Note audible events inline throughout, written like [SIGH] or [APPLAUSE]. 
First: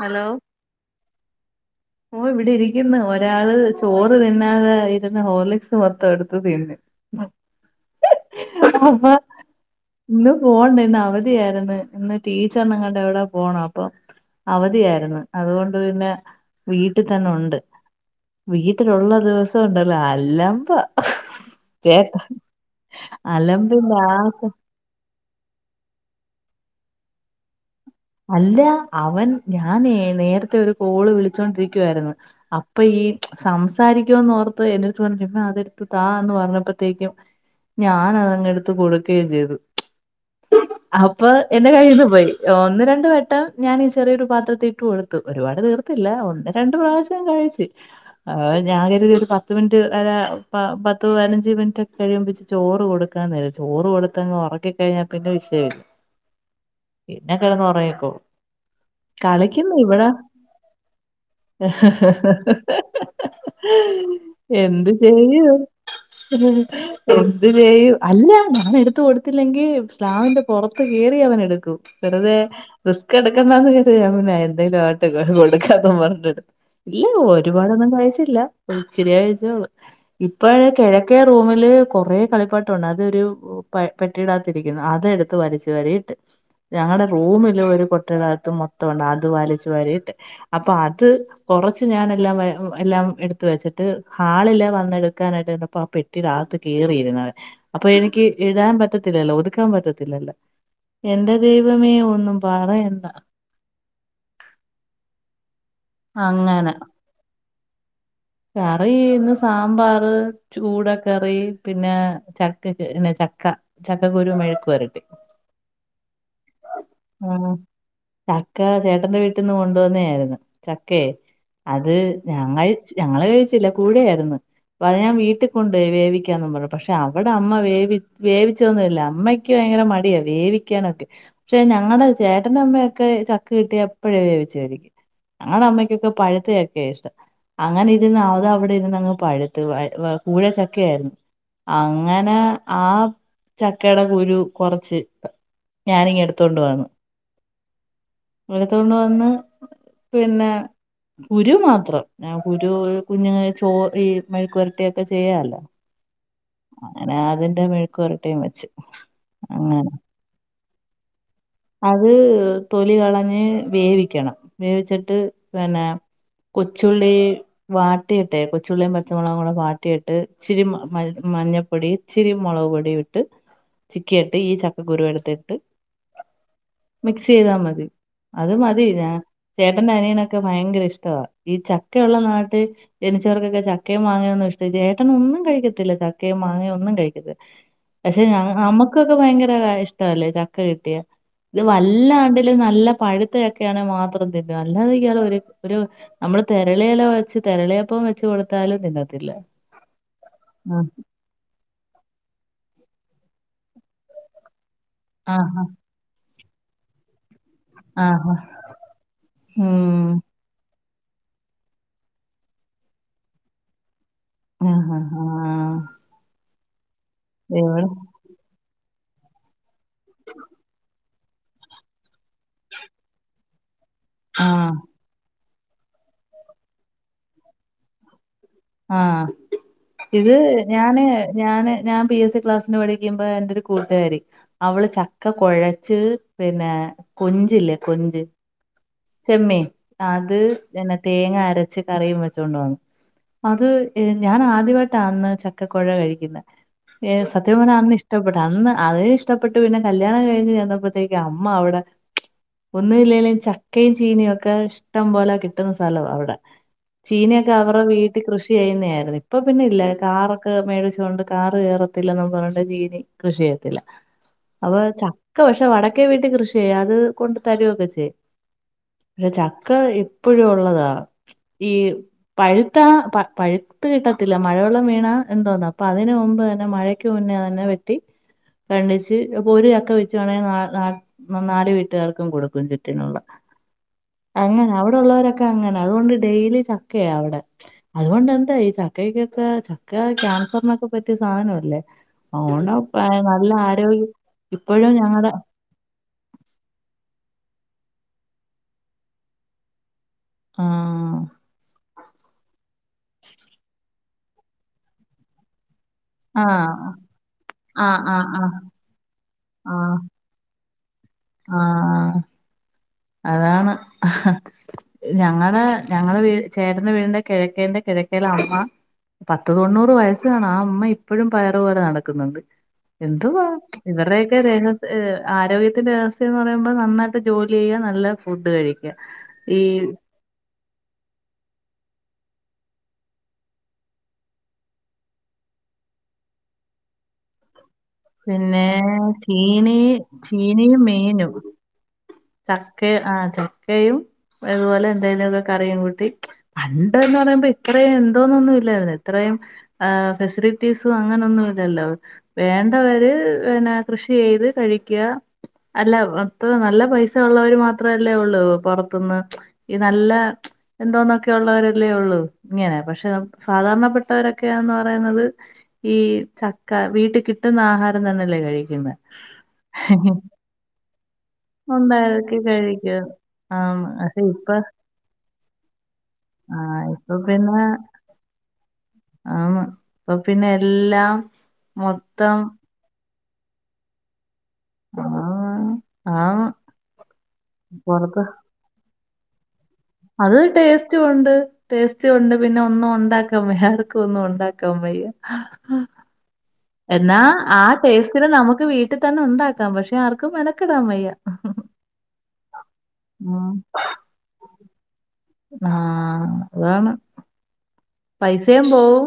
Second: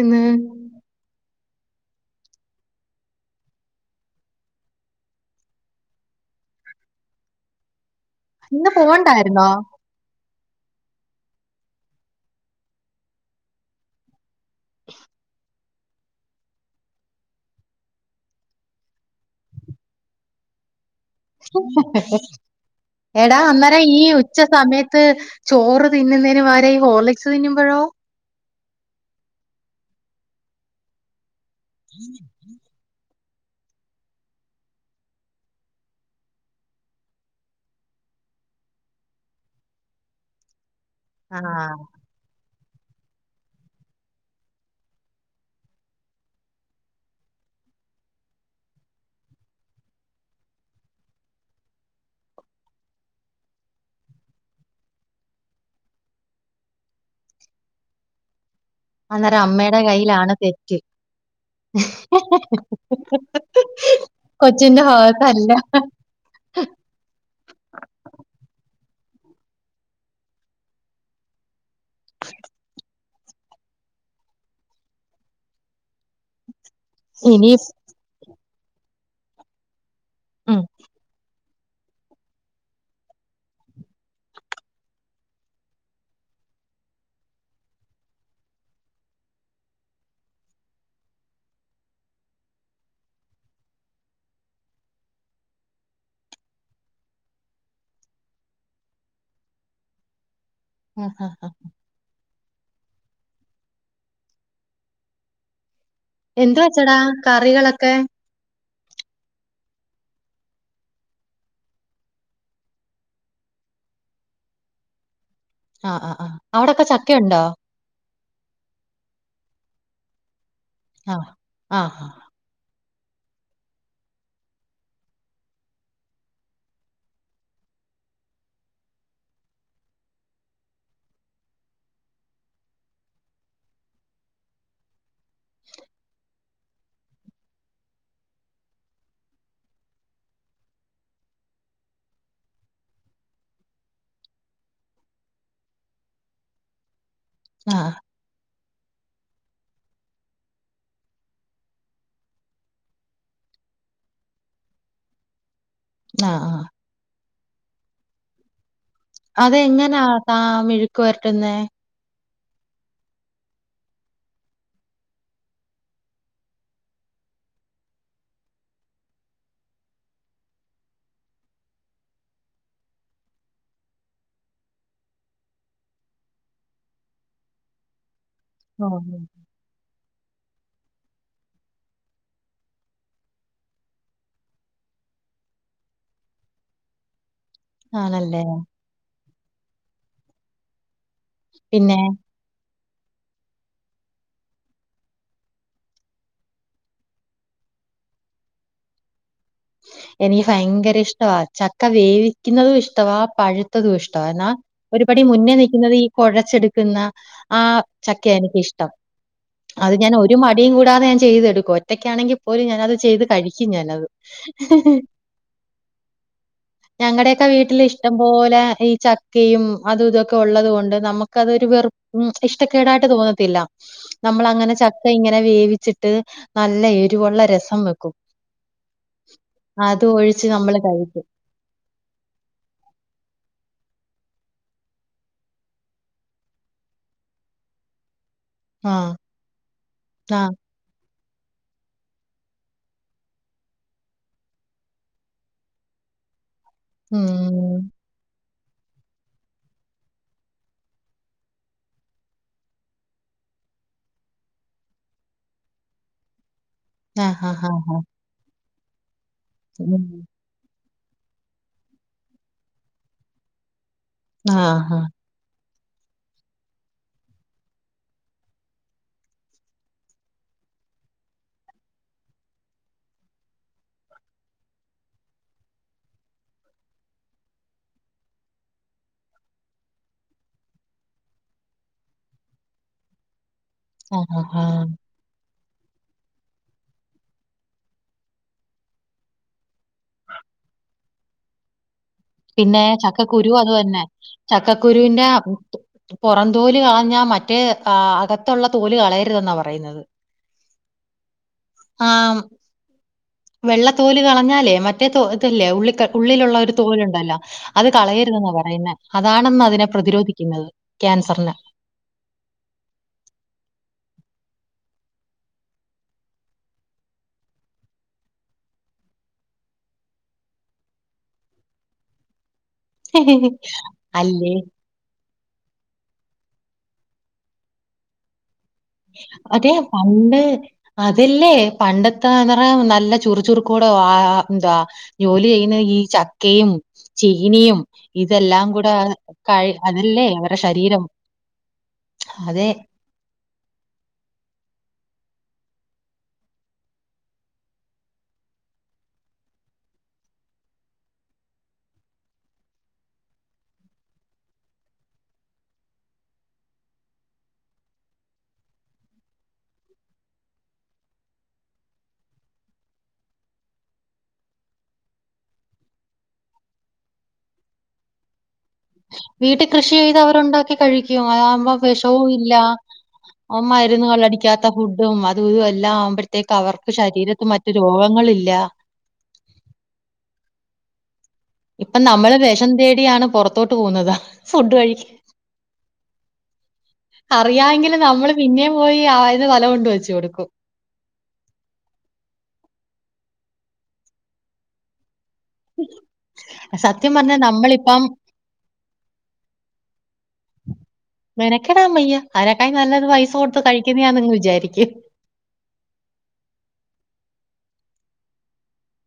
Hello ഓ ഇവിടെ ഇരിക്കുന്നു ഒരാള് ചോറ് തിന്നാതെ ഇരുന്ന് ഹോർലിക്സ് മൊത്തം എടുത്ത് തിന്നു [INAUDIBLE] [INAUDIBLE] [UNINTELLIGIBLE] പോവണ്ടായിരുന്നോ ഇന്ന് പോണ്ട ഇന്ന് അവധിയായിരുന്നു ഇന്ന് ടീച്ചർ നിങ്ങളുടെ എവിടെ പോണം അപ്പൊ അവധിയായിരുന്നു അതുകൊണ്ട് പിന്നെ വീട്ടിൽ തന്നെ ഉണ്ട് വീട്ടിലുള്ള ദിവസം ഉണ്ടല്ലോ അലമ്പ ചേട്ട എടാ അന്നേരം അലമ്പിന്റെ ഈ ആ ഉച്ച സമയത്ത് ചോറ് തിന്നുന്നേന് വര ഹോർലെക്സ് തിന്നുമ്പോഴോ അല്ല അവൻ ഞാൻ ന്നേ നേര്ത്തെ ഒരു കോള് വിളിച്ചോണ്ടിരിക്കുവായിരുന്നു അപ്പ ഈ സംസാരിക്കുമന്ന് ഓർത്ത് എന്റട്ത്ത് പറഞ്ഞ ഇപ്പ അതെടുത്ത് താ എന്ന് പറഞ്ഞപ്പോഴത്തേക്കും ഞാനതങ്ങ് എടുത്ത് കൊടുക്കുകയും ചെയ്തു അപ്പൊ ആ എന്റെ കഴന്ന് പോയി ഒന്ന രണ്ട വെട്ടം ഞാനീ ചെറിയൊരു പാത്രത്തിലിട്ട് കൊടുത്തു ഒരുപാട് തീർത്തില്ല ഒന്ന് രണ്ട് പ്രാവശ്യം കഴിച്ച് അ ഞാൻ കരുതി ഒരു പത്ത് മിനിറ്റ് അ പത്ത് പതിനഞ്ച് മിനിറ്റ് ഒക്കെ കഴിയുമു ചോറ് കൊടുക്കാൻന്നല്ല ചോറ് കൊടുത്തങ്ങ് ഒറക്കി കഴിഞ്ഞാ പിന്നെ വിഷയമില്ല [INAUDIBLE] പിന്നെ ക്കണ്ട്‌ കൊറേക്കും. അന്നേരം അമ്മേടെ കയ്യിലാണ് തെറ്റ് കൊച്ചിന്റെ എന്ത് ഭാഗത്തല്ല ചെയ്യും. ഉം എന്ത് ചെയ്യും അല്ല ഞൻ എടുത്ത കൊടുത്തില്ലെങ്കിൽ സ്ലാവിന്റെ പുറത്ത് കേറി അവൻ എടുക്കും വെറുതെ റിസ്ക് എടുക്കണ്ടന്ന് കോൻ പിന്നെ എന്തേലും ആട്ട് കൊടുക്കാത്തന്ന് പറഞ്ഞി് ഇല്ല ഇനി ഒരുപാടൊന്നും കഴിച്ചില്ല ഒരിച്ചിരി കഴിച്ചോള്ളൂ ഉം. ഇപ്പോഴേ കെഴക്കേ റൂമില് കൊറെേ കളിപ്പാട്ടുണ്ട് അതൊരു പെട്ടിയിടാത്തിരിക്കുന്നു അതെടുത്ത് വരച്ച്ു വരയിട്ട് ഞങ്ങടെ റൂമില് ഒരു കൊട്ടയുടെകത്തും മൊത്തംുണ്ട് അത് വലിച്ചു വരിയിട്ട് അപ്പൊ അത് കുറച്ച്ഞാാനെല്ലാം എല്ലാം എടുത്ത വെച്ചിട്ട് ഹാളില്ല വന്ന എടുക്കാനായിട്ട്പ്പ കുപ്പീരാത്ത് കേറിയിരുന്നെ അപ്പൊ എനിക്ക് എഴതാൻ പറ്റത്തില്ലല്ലോ ഒതുക്കാൻ പറ്റത്തില്ലല്ലോ ആ, ആ, എന്റെ ആ. ദൈവമേ ഒന്നും പറയണ്ടാ എന്ത് അങ്ങനെ വെച്ചടാ കറികളൊക്കെ കറി ഇന്ന് സാമ്പാർ ചൂടക്കറി പിന്നെ ചക്കന്നെ ചക്ക ചക്കക്കുരു മെഴക്ക്ു വരട്ടി ആ ആ ആ അവിടൊക്കെ ആ ചക്കയുണ്ടോ ചക്ക ചേട്ടന്റെ വീട്ടിന്ന് കൊണ്ടുവന്നേ ആയിരുന്ന്. ചക്കെ ആ ആ അത് ആ ഞാൻ കഴ ഞങ്ങൾ കഴിച്ചില്ല കൂടെ ആയിരുന്നു പ്പത് ഞാൻ വീട്ടി കൊണ്ടോയി വേവിക്കാന്നും പർഞ്ഞ്‌ പക്ഷെ അവിടെ അമ്മ വേവി വേവിച്ചൊന്നുല്ല അമ്മയ് ഭയങ്കര മടിയ വേവിക്കാനൊക്കെ പശേ ഞങ്ങടെ ചേട്ടന്റെ അമ്മയൊക്കെ ചക്ക കിട്ടിയ അപ്പഴേ വേവിച്ചു കഴിക്കും. ഞങ്ങടെ അമ്മയ്ക്കൊക്കെ പഴുത്തയൊക്കെ ഇഷ്ടം അങ്ങനെ ഇരുന്ന് അതവിടെ ഇരുന്ന് അങ്ങ് പഴുത്ത് കൂഴച്ചക്ക ആയിരുന്നു അങ്ങനെ ആ ചക്കെടെ കുരു കുറച്ച് ഞാനിങ്ങടുത്ത് കൊണ്ടുവന്നു ആഹ് [UNINTELLIGIBLE] ണ്ട് വന്ന് പിന്നെ കുരു മാത്രം കുരു കുഞ്ഞുങ്ങ ചോ ഈ മഴുക്കുരട്ടിയൊക്കെ ചെയ്യാലോ ആ ആ. അങ്ങനെ അതിന്റെ മെഴുക്കുവരട്ടീം വെച്ച് അങ്ങനെ അതെങ്ങനാ താ മെഴുക്ക് വരട്ടുന്നേ. അത് തൊലി കളഞ്ഞ് വേവിക്കണം വേവിച്ചിട്ട് പിന്നെ. കൊച്ചുള്ളി വാട്ടിയിട്ടെ കൊച്ചുള്ളിയും പച്ചമുളകും കൂടെ വാട്ടിയിട്ട് ഇച്ചിരി മ മഞ്ഞപ്പൊടി ഇച്ചിരി മുളക് പൊടിയും ഇട്ട് ചിക്കിയെട്ട് ഈ ചക്കക്കുരു എടുത്ത് ഇട്ട്. മിക്സ് യ്താ മതി അത് മതി ഓ ഞാൻ. ചേട്ടന്റെ അനിയനൊക്കെ ഭയങ്കര ഇഷ്ടവാ ഈ ചക്ക ഉള്ള നാട് ജനിച്ചവർക്കൊക്കെ ചക്കയും മാങ്ങയൊന്നും ഇഷ്ട ചേട്ടൻ ഒന്നും കഴിക്കത്തില്ല ചക്കയും മാങ്ങയും ഒന്നും കഴിക്കത്തില്ല. പക്ഷെ ഞ ആണല്ലേ ഞമ്മക്കൊക്കെ ഭയങ്കര ഇഷ്ടവല്ലേ ചക്ക കിട്ടിയ. ത് പിന്നെ വല്ലാണ്ടിലും നല്ല പഴുത്ത ചക്ക ആണെ മാത്രം തിന്നും അല്ലതെ ഇയാള് ഒരു ഒരു. നമ്മള് തെരളിയെല വെച്ച് തെരളിയപ്പം വെച്ച് കൊടുത്താലും തിന്നത്തില്ല. എനിക്ക് ആ ഭയങ്കര ഇഷ്ടവാ ചക്ക വേവിക്കുന്നതും ഇഷ്ടവാ പഴുത്തതും ഇഷ്ടവാ എന്നാ. ഒരുപടി ആ മുന്നേ നിൽക്കുന്നത് ഈ കൊഴച്ചെടുക്കുന്ന. ആ ചക്കയാ എനിക്ക് ഇഷ്ടം അത് ഉം ഞാൻ ഒരു. രു മടിയും കൂടാതെ ഞാൻ ചെയ്തെടുക്കും ഒറ്റക്കാണെങ്കിൽ പോലും ഞാനത് ചെയ്ത് തടിക്കും ഞാനത്. ആ ആ ആ ഞങ്ങടെയൊക്കെ വീട്ടിൽ എവിടെ ഇഷ്. ഇഷ്ടം പോലെ ഈ ചക്കയും അതും ഇതൊക്കെ ഉള്ളത് കൊണ്ട് നമുക്ക്. ക്ക അതൊരു വെറുപ്പ് ഇഷ്ടക്കേടായിട്ട് തോന്നത്തില്ല ആ നമ്മളങ്ങനെ ചക്ക ഇങ്ങനെ. വേവിച്ചിട്ട് നല്ല എരിവൊള്ള രസം വെക്കും. ആ അത് ഇത് ഒഴിച്ച് നമ്മള് ഞാന് കഴിക്കും. ഞാന് ഞാൻ പി എസ് സി ക്ലാസ്. [UNINTELLIGIBLE] പഠിക്കുമ്പോ എന്റെ ഒരു കൂട്ടുകാരി. അവള് ചക്ക കൊഴച്ച് പിന്നെ കൊഞ്ചില്ലേ കൊഞ്ച്. ആഹ്. ചെമ്മീൻ അത് ആഹ്. എന്ന തേങ്ങ അരച്ച് കറിയും വെച്ചോണ്ട് വന്നു. അത് ഞാൻ ആദ്യവായിട്ടാ അന്ന് ചക്കകൊഴ കഴിക്കുന്നത് ഏ സത്യം പറഞ്ഞ ഉം. അന്ന് ഇഷ്. ഇഷ്ടപ്പെട്ട് അന്ന് അതും ഇഷ്ടപ്പെട്ട് പിന്നെ കല്യാണം കഴിഞ്ഞ് ചെന്നപ്പോത്തേക്ക് അമ്മ അവിടെ. ഒന്നും ഇല്ലേലും ചക്കയും ചീനിയും ഒക്കെ ഇഷ്ടം പോലെ കിട്ടുന്ന സ്ഥലവാ അവിടെ. ചീഞയൊക്കെ കവറോ ആഹാഹാഹാ. വീട്ടിൽ കൃഷി ചെയ്യുന്നായിരുന്നു ഇപ്പൊ പിന്നെ ഇല്ല ഉം. കാറൊക്ക്. മേടിച്ചോണ്ട് കാറ് കയറത്തില്ലെന്ന് പറഞ്ഞോണ്ട് ചീനി കൃഷി ചെയ്യത്തില്ല അതുപോലെ ആഹാ. ച. ക്ക് പക്ഷെ വടക്കെ വീട്ടിൽ കൃഷി ചെയ്യാം അത് കൊണ്ട് തരുവൊക്കെ ചെയ്യും. ചക്ക ഇപ്പഴും ഉള്ളതാ ഈ പഴു. ത്ത പ പഴുത്ത് കിട്ടത്തില്ല മഴവെള്ളം വീണാ എന്തോന്ന അപ്പൊ അതിന് മുമ്പ് തന്നെ മഴക്ക് മുന്നേ തന്നെ വെ. ട്ടി കണ്ടിച്ച് അപ്പൊ ഒരു ചക്ക വെച്ച് വേണേല്‍ ന ന. ന നാല് വീട്ടുകാർക്കും കൊടുക്കും ചുറ്റിനുള്ള. ആഹാഹാ. അങ്ങനാ അവിടെ ഉള്ളവരൊക്കെ അങ്ങനെ അതുകൊണ്ട് ഡെയിലി ചക്കയാ അവിടെ. അതുകൊണ്ട് എന്താ ഈ ചക്കക്കൊക്കെ ചക്ക ക്യാൻസറിനൊക്കെ പറ്റിയ സാധനവല്ലേ. പിന്നെ ചക്കക്കുരു അത് തന്നെ ഇപ്പോഴും ചക്കക്കുരുവിന്റെ ഞങ്ങളുടെ ഉ. പുറന്തോല് കളഞ്ഞാ മറ്റേ അകത്തുള്ള തോല് കളയരുതെന്നാ പറയുന്നത്. ആ ഹ് ആ വെള്ളത്തോല് കളഞ്ഞാലേ മറ്റേ തോ ഇതില്ലേ ഉള്ളിക്ക. ആ ഉള്ളിലുള്ള ഒരു തോലുണ്ടല്ലോ അത് ആ ആ ആ കളയരുതെന്നാ പറയുന്നത് അതാണെന്ന് ആ അതിനെ പ്രതിരോധിക്കുന്നത്. ക്യാൻസറിന്. അതാണ്അഹ ഞങ്ങടെ ഞങ്ങളെ വീ ചേട്ടൻ്റെ വീടിന്റെ കിഴക്കേന്റെ കിഴക്കേലെ അമ്മ. പത്ത് തൊണ്ണൂറ് വയസ് കാണും ആ ഇമ്മ ഇപ്പഴും പയർ പോലെ നടക്കുന്നുണ്ട്. എന്തുവാ ഇവർടെയൊക്കെ അല്ലേ? ദേഹ. ആരോഗ്യത്തിൻ്റെ രഹസ്യന്ന് പറയുമ്പോൾ നന്നായിട്ട് ജോലി ചെയ്യുക നല്ല ഫുഡ് കഴി. അതെ പൗണ്ട് അതില്ലേ പണ്ടത്തെ [UNINTELLIGIBLE] നല്ല ചുറു ചുറുക്കൂടെ ആ എന്ത. ജോലി ചെയ്യുന്ന ഈ ചക്കയും ചീനിയും ഇതെല്ലാം പിന്നെ കൂടെ കഴി ചീനി അതല്ലേ അവരുടെ ചീനിയും ശരീരം മീനും അതെ ചക്ക ആഹ് ചക്കയും അതുപോലെ എന്തായാലും ഒക്കെ കറിയും കൂട്ടി പണ്ട്ന്ന് പറയുമ്പോ ഇത്രയും എന്തോന്നൊന്നുല്ല ഇല്ലായിരുന്നു ഇത്രയും ആഹ് ഫെസിലിറ്റീസും അങ്ങനൊന്നും ഇല്ലല്ലോ വേ വര് പിന്നെ കൃഷി ചെയ്ത് കഴിക അല്ല മത്ര നല്ല പൈസ ഉള്ളവര് മാത്രല്ലേ ഉള്ളു പുറത്തുന്ന് ഈ നല്ല എന്തോന്നൊക്കെ ഉള്ളവരല്ലേ ഉള്ളൂ ഇങ്ങനെ പക്ഷെ സാധാരണ പ്പെട്ടവരൊക്കെയന്ന് പറയുന്നത് ഈ ചക്ക വീട്ട് കിട്ടുന്ന ആഹാരം തന്നെല്ലേ കഴിക്കുന്നത് വീട്ടിൽ കൃഷി ചെയ്ത് അവരുണ്ടാക്കി കഴിക്കും അതകുമ്പോ ഉണ്ട് വിഷവും അതൊക്കെ ഇല്ല കഴിക്കും അ് ആന്ന് ഇരുരുന്നു പക്ഷെ ഇപ്പൊ കള്ളടിക്കാത്ത ഫുഡ് അതും അതും തും എല്ലാം ആവുമ്പോഴത്തേക്ക് ആ അവർക്ക് ഇപ്പൊ ശരീരത്ത് പിന്നെ മറ്റു രോഗങ്ങളല്ല ആന്ന് അപ്പൊ പിന്നെ എല്ലാം ഇപ്പൊ നമ്മള് മൊത്തം വിഷം തേടിയാണ് പുറത്തോട്ട് പോകുന്നത് ഫുഡ് കഴക്ക് ആന്ന് ആന്ന് അറിയാമെങ്കിൽ പുറത്ത് നമ്മള് പിന്നെ പോയി ആയന് വല കൊണ്ട് വെച്ചു അത് കൊടുക്കും ടേസ്റ്റ് റ്റു ണ്ട് ടേസ്റ്റ ഉണ്ട് പിന്നെ ഒന്നും ഉണ്ടാക്കാൻ വയ്യ ആർക്കും ഒന്നും ഉണ്ടാക്കാൻ വയ്യ ഇ എന്നാ ആ ടേസ്റ്റന് നമുക്ക് വീട്ടിൽ തന്നെ ഉണ്ടാക്കാം പക്ഷെ ആർക്കും മനക്കിടാംൻ വയ്യ മെനക്കെടാ വയ്യ അതിനെക്കാ നല്ലത് പൈസ ഉം. കൊടുത്ത് കഴിക്കുന്നാ വിചാരിക്കും ആഹ് അതാണ് പൈസയും പോവും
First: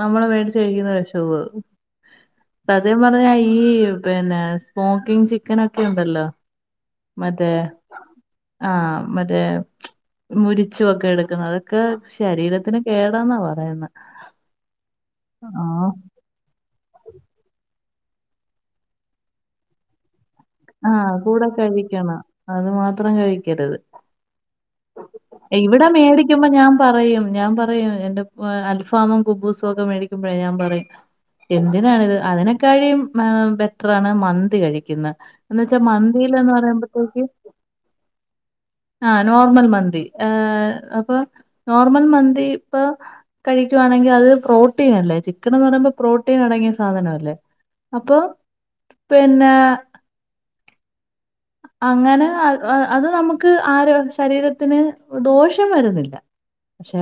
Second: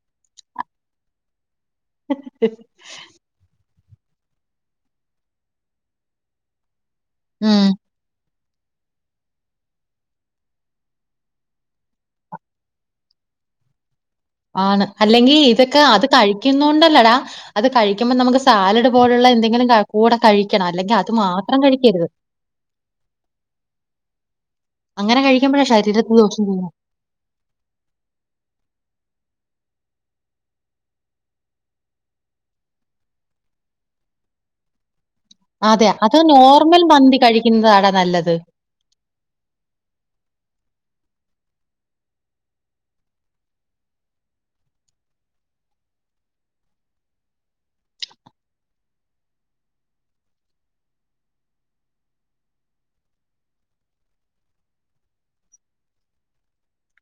നമ്മള് മേടിച്ച കഴിക്കുന്ന വിഷവും സത്യം പറഞാ ഈ യു പിന്നെ സ്മോക്കിങ് ചിക്കൻ ഒക്കെ ഉണ്ടല്ലോ മറ്റേ ഉം ആഹ് മറ്റേ മുരിച്ചു വൊക്കെ എടുക്കുന്ന അതൊക്കെ ശരീരത്തിന് കേടാന്നാ പറയുന്ന ആണ് അല്ലെങ്കിൽ ഇതൊക്കെ അത് കഴ ക്യുണ്ടല്ലെടാ അത് കഴിക്കുമ്പോ നമുക്ക് സാലഡ് പോലുള്ള എന്തെങ്കിലും കൂടെ കഴി ക്കണം അല്ലെങ്കിൽ അത് ആഹ് കൂടെ മാത്രം കഴിക്കരുത് കഴിക്കണം അത് മാത്രം കഴിക്കരുത് അങ്ങനെ കഴിക്കുമ്പോഴാ ഇവിടെ ശരീരത്തിന് ദോഷം മേടിക്കുമ്പോ ചെയ്യുന്നത് ഞാൻ പറയും ഞാൻ പറയും എന്റെ അൽഫാമും കുബൂസും ഒക്കെ മേടിക്കുമ്പോഴേ ഞാൻ പറയും എന്തിനാണിത് അതിനെക്കാഴും ബെറ്ററാണ് മന്തി കഴിക്കുന്നത് അതെ അത നോർമൽ മന്തി കഴിക്കുന്നതടാ നല്ലത് ആഹ് നോർമൽ മന്തി ഏഹ് അപ്പൊ നോർമൽ മന്തി ഇപ്പൊ കഴിക്കുവാണെങ്കിൽ അത് പ്രോട്ടീൻ അല്ലേ ചിക്കൻ എന്ന് പറയ്പോ പ്രോട്ടീൻ അടങ്ങിയ സാധനം അല്ലേ അപ്പൊ പിന്നെ അങ്ങനെ അത് നമുക്ക് ക്ക് ആര ശരീരത്തിന് ദോഷം വരുന്നില്ല പക്ഷെ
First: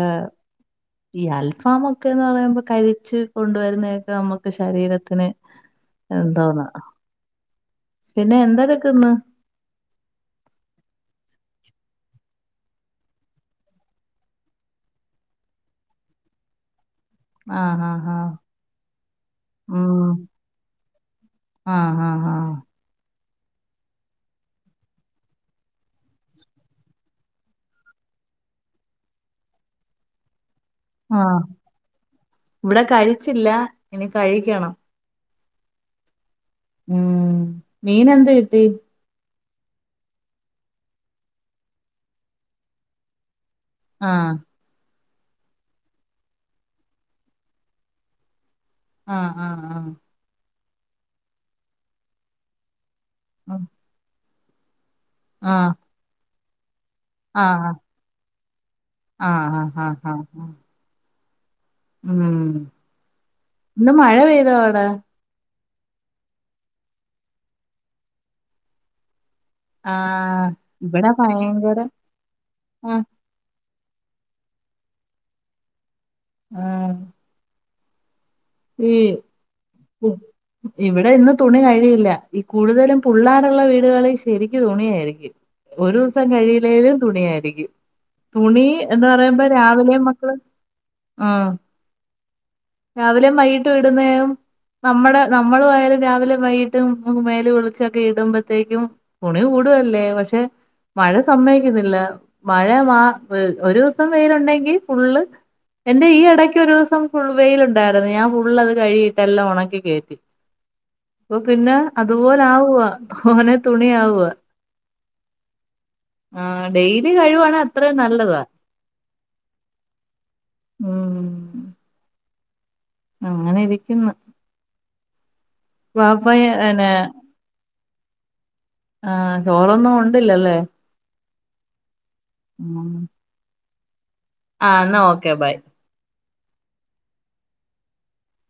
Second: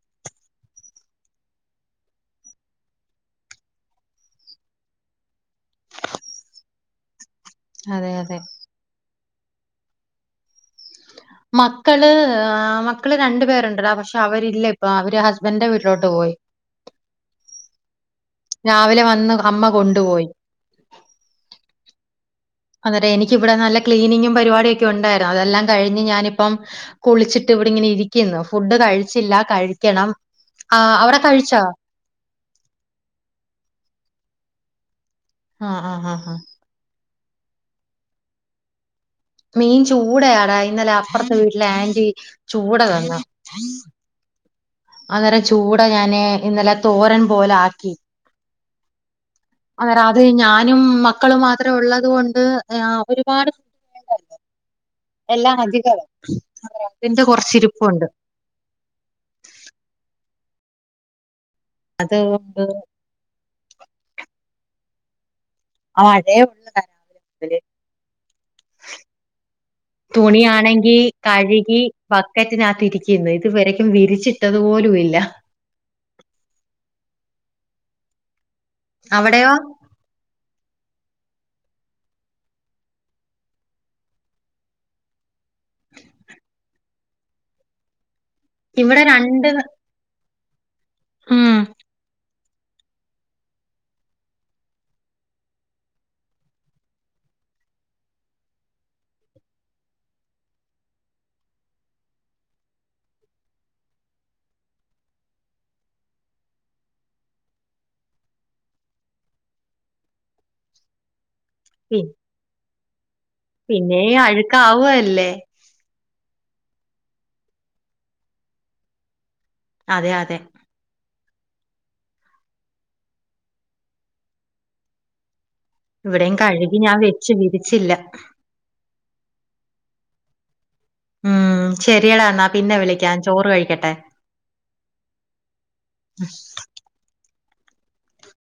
ഈ അൽഫാം ഒക്കെ എന്ന് പറയുമ്പോ കരിച്ച് കൊണ്ടുവരുന്നതൊക്കെ നമ്മുക്ക് ശരീരത്തിന് എന്തോന്നാ അതെ പിന്നെ അതെ എന്ത്ട്ക്ക്ന്ന് മക്കള് മക്കള് രണ്ടു പേരുണ്ട്ട പക്ഷെ അവരില്ല ഇപ്പൊ അവര് ഹസ്ബൻഡന്റെ വീട്ടിലോട്ട് പോയി ആഹ് ആഹ് ആഹ് രാവിലെ വന്ന് അമ്മ ഉം കൊണ്ടുപോയി ആഹ് ആഹ് ആഹ് അതേ എനിക്കി ഇവിടെ നല്ല ക്ലീനിങ്ങും പരിപാടിയ ഒക്കെ ഉണ്ടായിരുന്നു അതെല്ലാം കഴിഞ് ഞാനിപ്പം കുളിച്ചിട്ട് ഇവിടെ ഇങ്ങനെ ഇരിക്കുന്നു ഫുഡ് കഴിച്ചില്ല കഴിക്കണം ആഹ് അവടെ കഴിച്ചാ ഇവിടെ കഴിച്ചില്ല ഇനി കഴിക്കണം ആഹ് ആഹ് ആഹ് ആഹ് ഉം മീൻ എന്ത് കിട്ടി മീൻ ചൂടയാടാ ഇന്നലെ അപ്പുറത്തെ വീട്ടിലെ ആന്റി ചൂട തന്നു ആഹ് അന്നേരം ചൂട ഞാൻ ഇന്നലെ തോരൻ പോല ആക്കി ആഹ് ആഹ് അത് അത് ഞാനും മക്കളും മാത്രേ ഉള്ളത് കൊണ്ട് ഒരുപാട് എല്ലാം ആഹ് അധികവാ തിന്റെ ആഹ് കൊറച്ച് ആഹ് ഇരിപ്പുണ്ട് ആഹ് ആ് ആഹ് ആഹ് ആഹ ഉം ഇന്ന് മഴ പെയ്തോ അവിടെ ആ മഴയ ഉള്ള വല് ആഹ് തുണിയാണെങ്കി ഇവിടെ ഭയങ്കര കഴുകി ബക്കറ്റിനകത്ത് ആഹ് ഇരിക്കുന്നു ഇത് ഇതുവരക്കും വിരിച്ചിട്ടത് പോലും ഇല്ല ആഹ് ഈ അവിടെയോ ഉ ഇവിടെ ഇന്ന് തുണി കഴിയില്ല ഈ കൂടുതലും പുള്ളേരുള്ള വീടുകളിൽ ശരിക്ക് തുണിയായിരിക്കും ഒരു ദിവസം കഴിയില്ലേലും തുണിയായിരിക്കും തുണി ഇവിടെ എന്ന് പറയുമ്പോ രണ്ട് രാവിലെ മക്കള് ഉം രാവിലെയും വൈകിട്ടും വിടുന്നെയോ നമ്മടെ നമ്മളുആയാലും രാവിലെ വൈകിട്ടും മേല് കുളിച്ചൊക്കെ ഇട്ടുമ്പത്തേക്കും തുണി കൂടുവല്ലേ പക്ഷെ മഴ സമ്മയ്ക്കുന്നില്ല മഴ മാ ഒരു ദിവസം വെയിലുണ്ടെങ്കി ഫുള്ള് എന്റെ ഈ ഇടയ്ക്ക് ഒരു ദിവസം ഫുൾ വെയിൽ ഉണ്ടായിരുന്നു ദദയാം ഫുൾ അത് കഴുകിയിട്ടേല്ലാം ഒണക്കി കേറ്റി ഇപ്പൊ പിന്നെ പി അത് പോലെ ആവുവ തോനെ പിന്നെ തുണിയാവുവ അഴുക്കാവുകയല്ലേ ആ ഡെയിലി കഴുവാണൽ അത്രേം നല്ലതാ അതെ അതെ ഉം അങ്ങനെ ഇരിക്കുന്നു പാപ്പയെ ന്നെ പക്ഷെ വിരിച്ചില്ല ആഹ ചോറൊന്നും ഉണ്ടില്ലല്ലേ ഉം ശെരിയടാണാ പിന്നെ വിളിക്കാ ചോറ് കഴിക്കട്ടെ ആഹ് ന്നാ ഓക്കെ ബൈ [UNINTELLIGIBLE]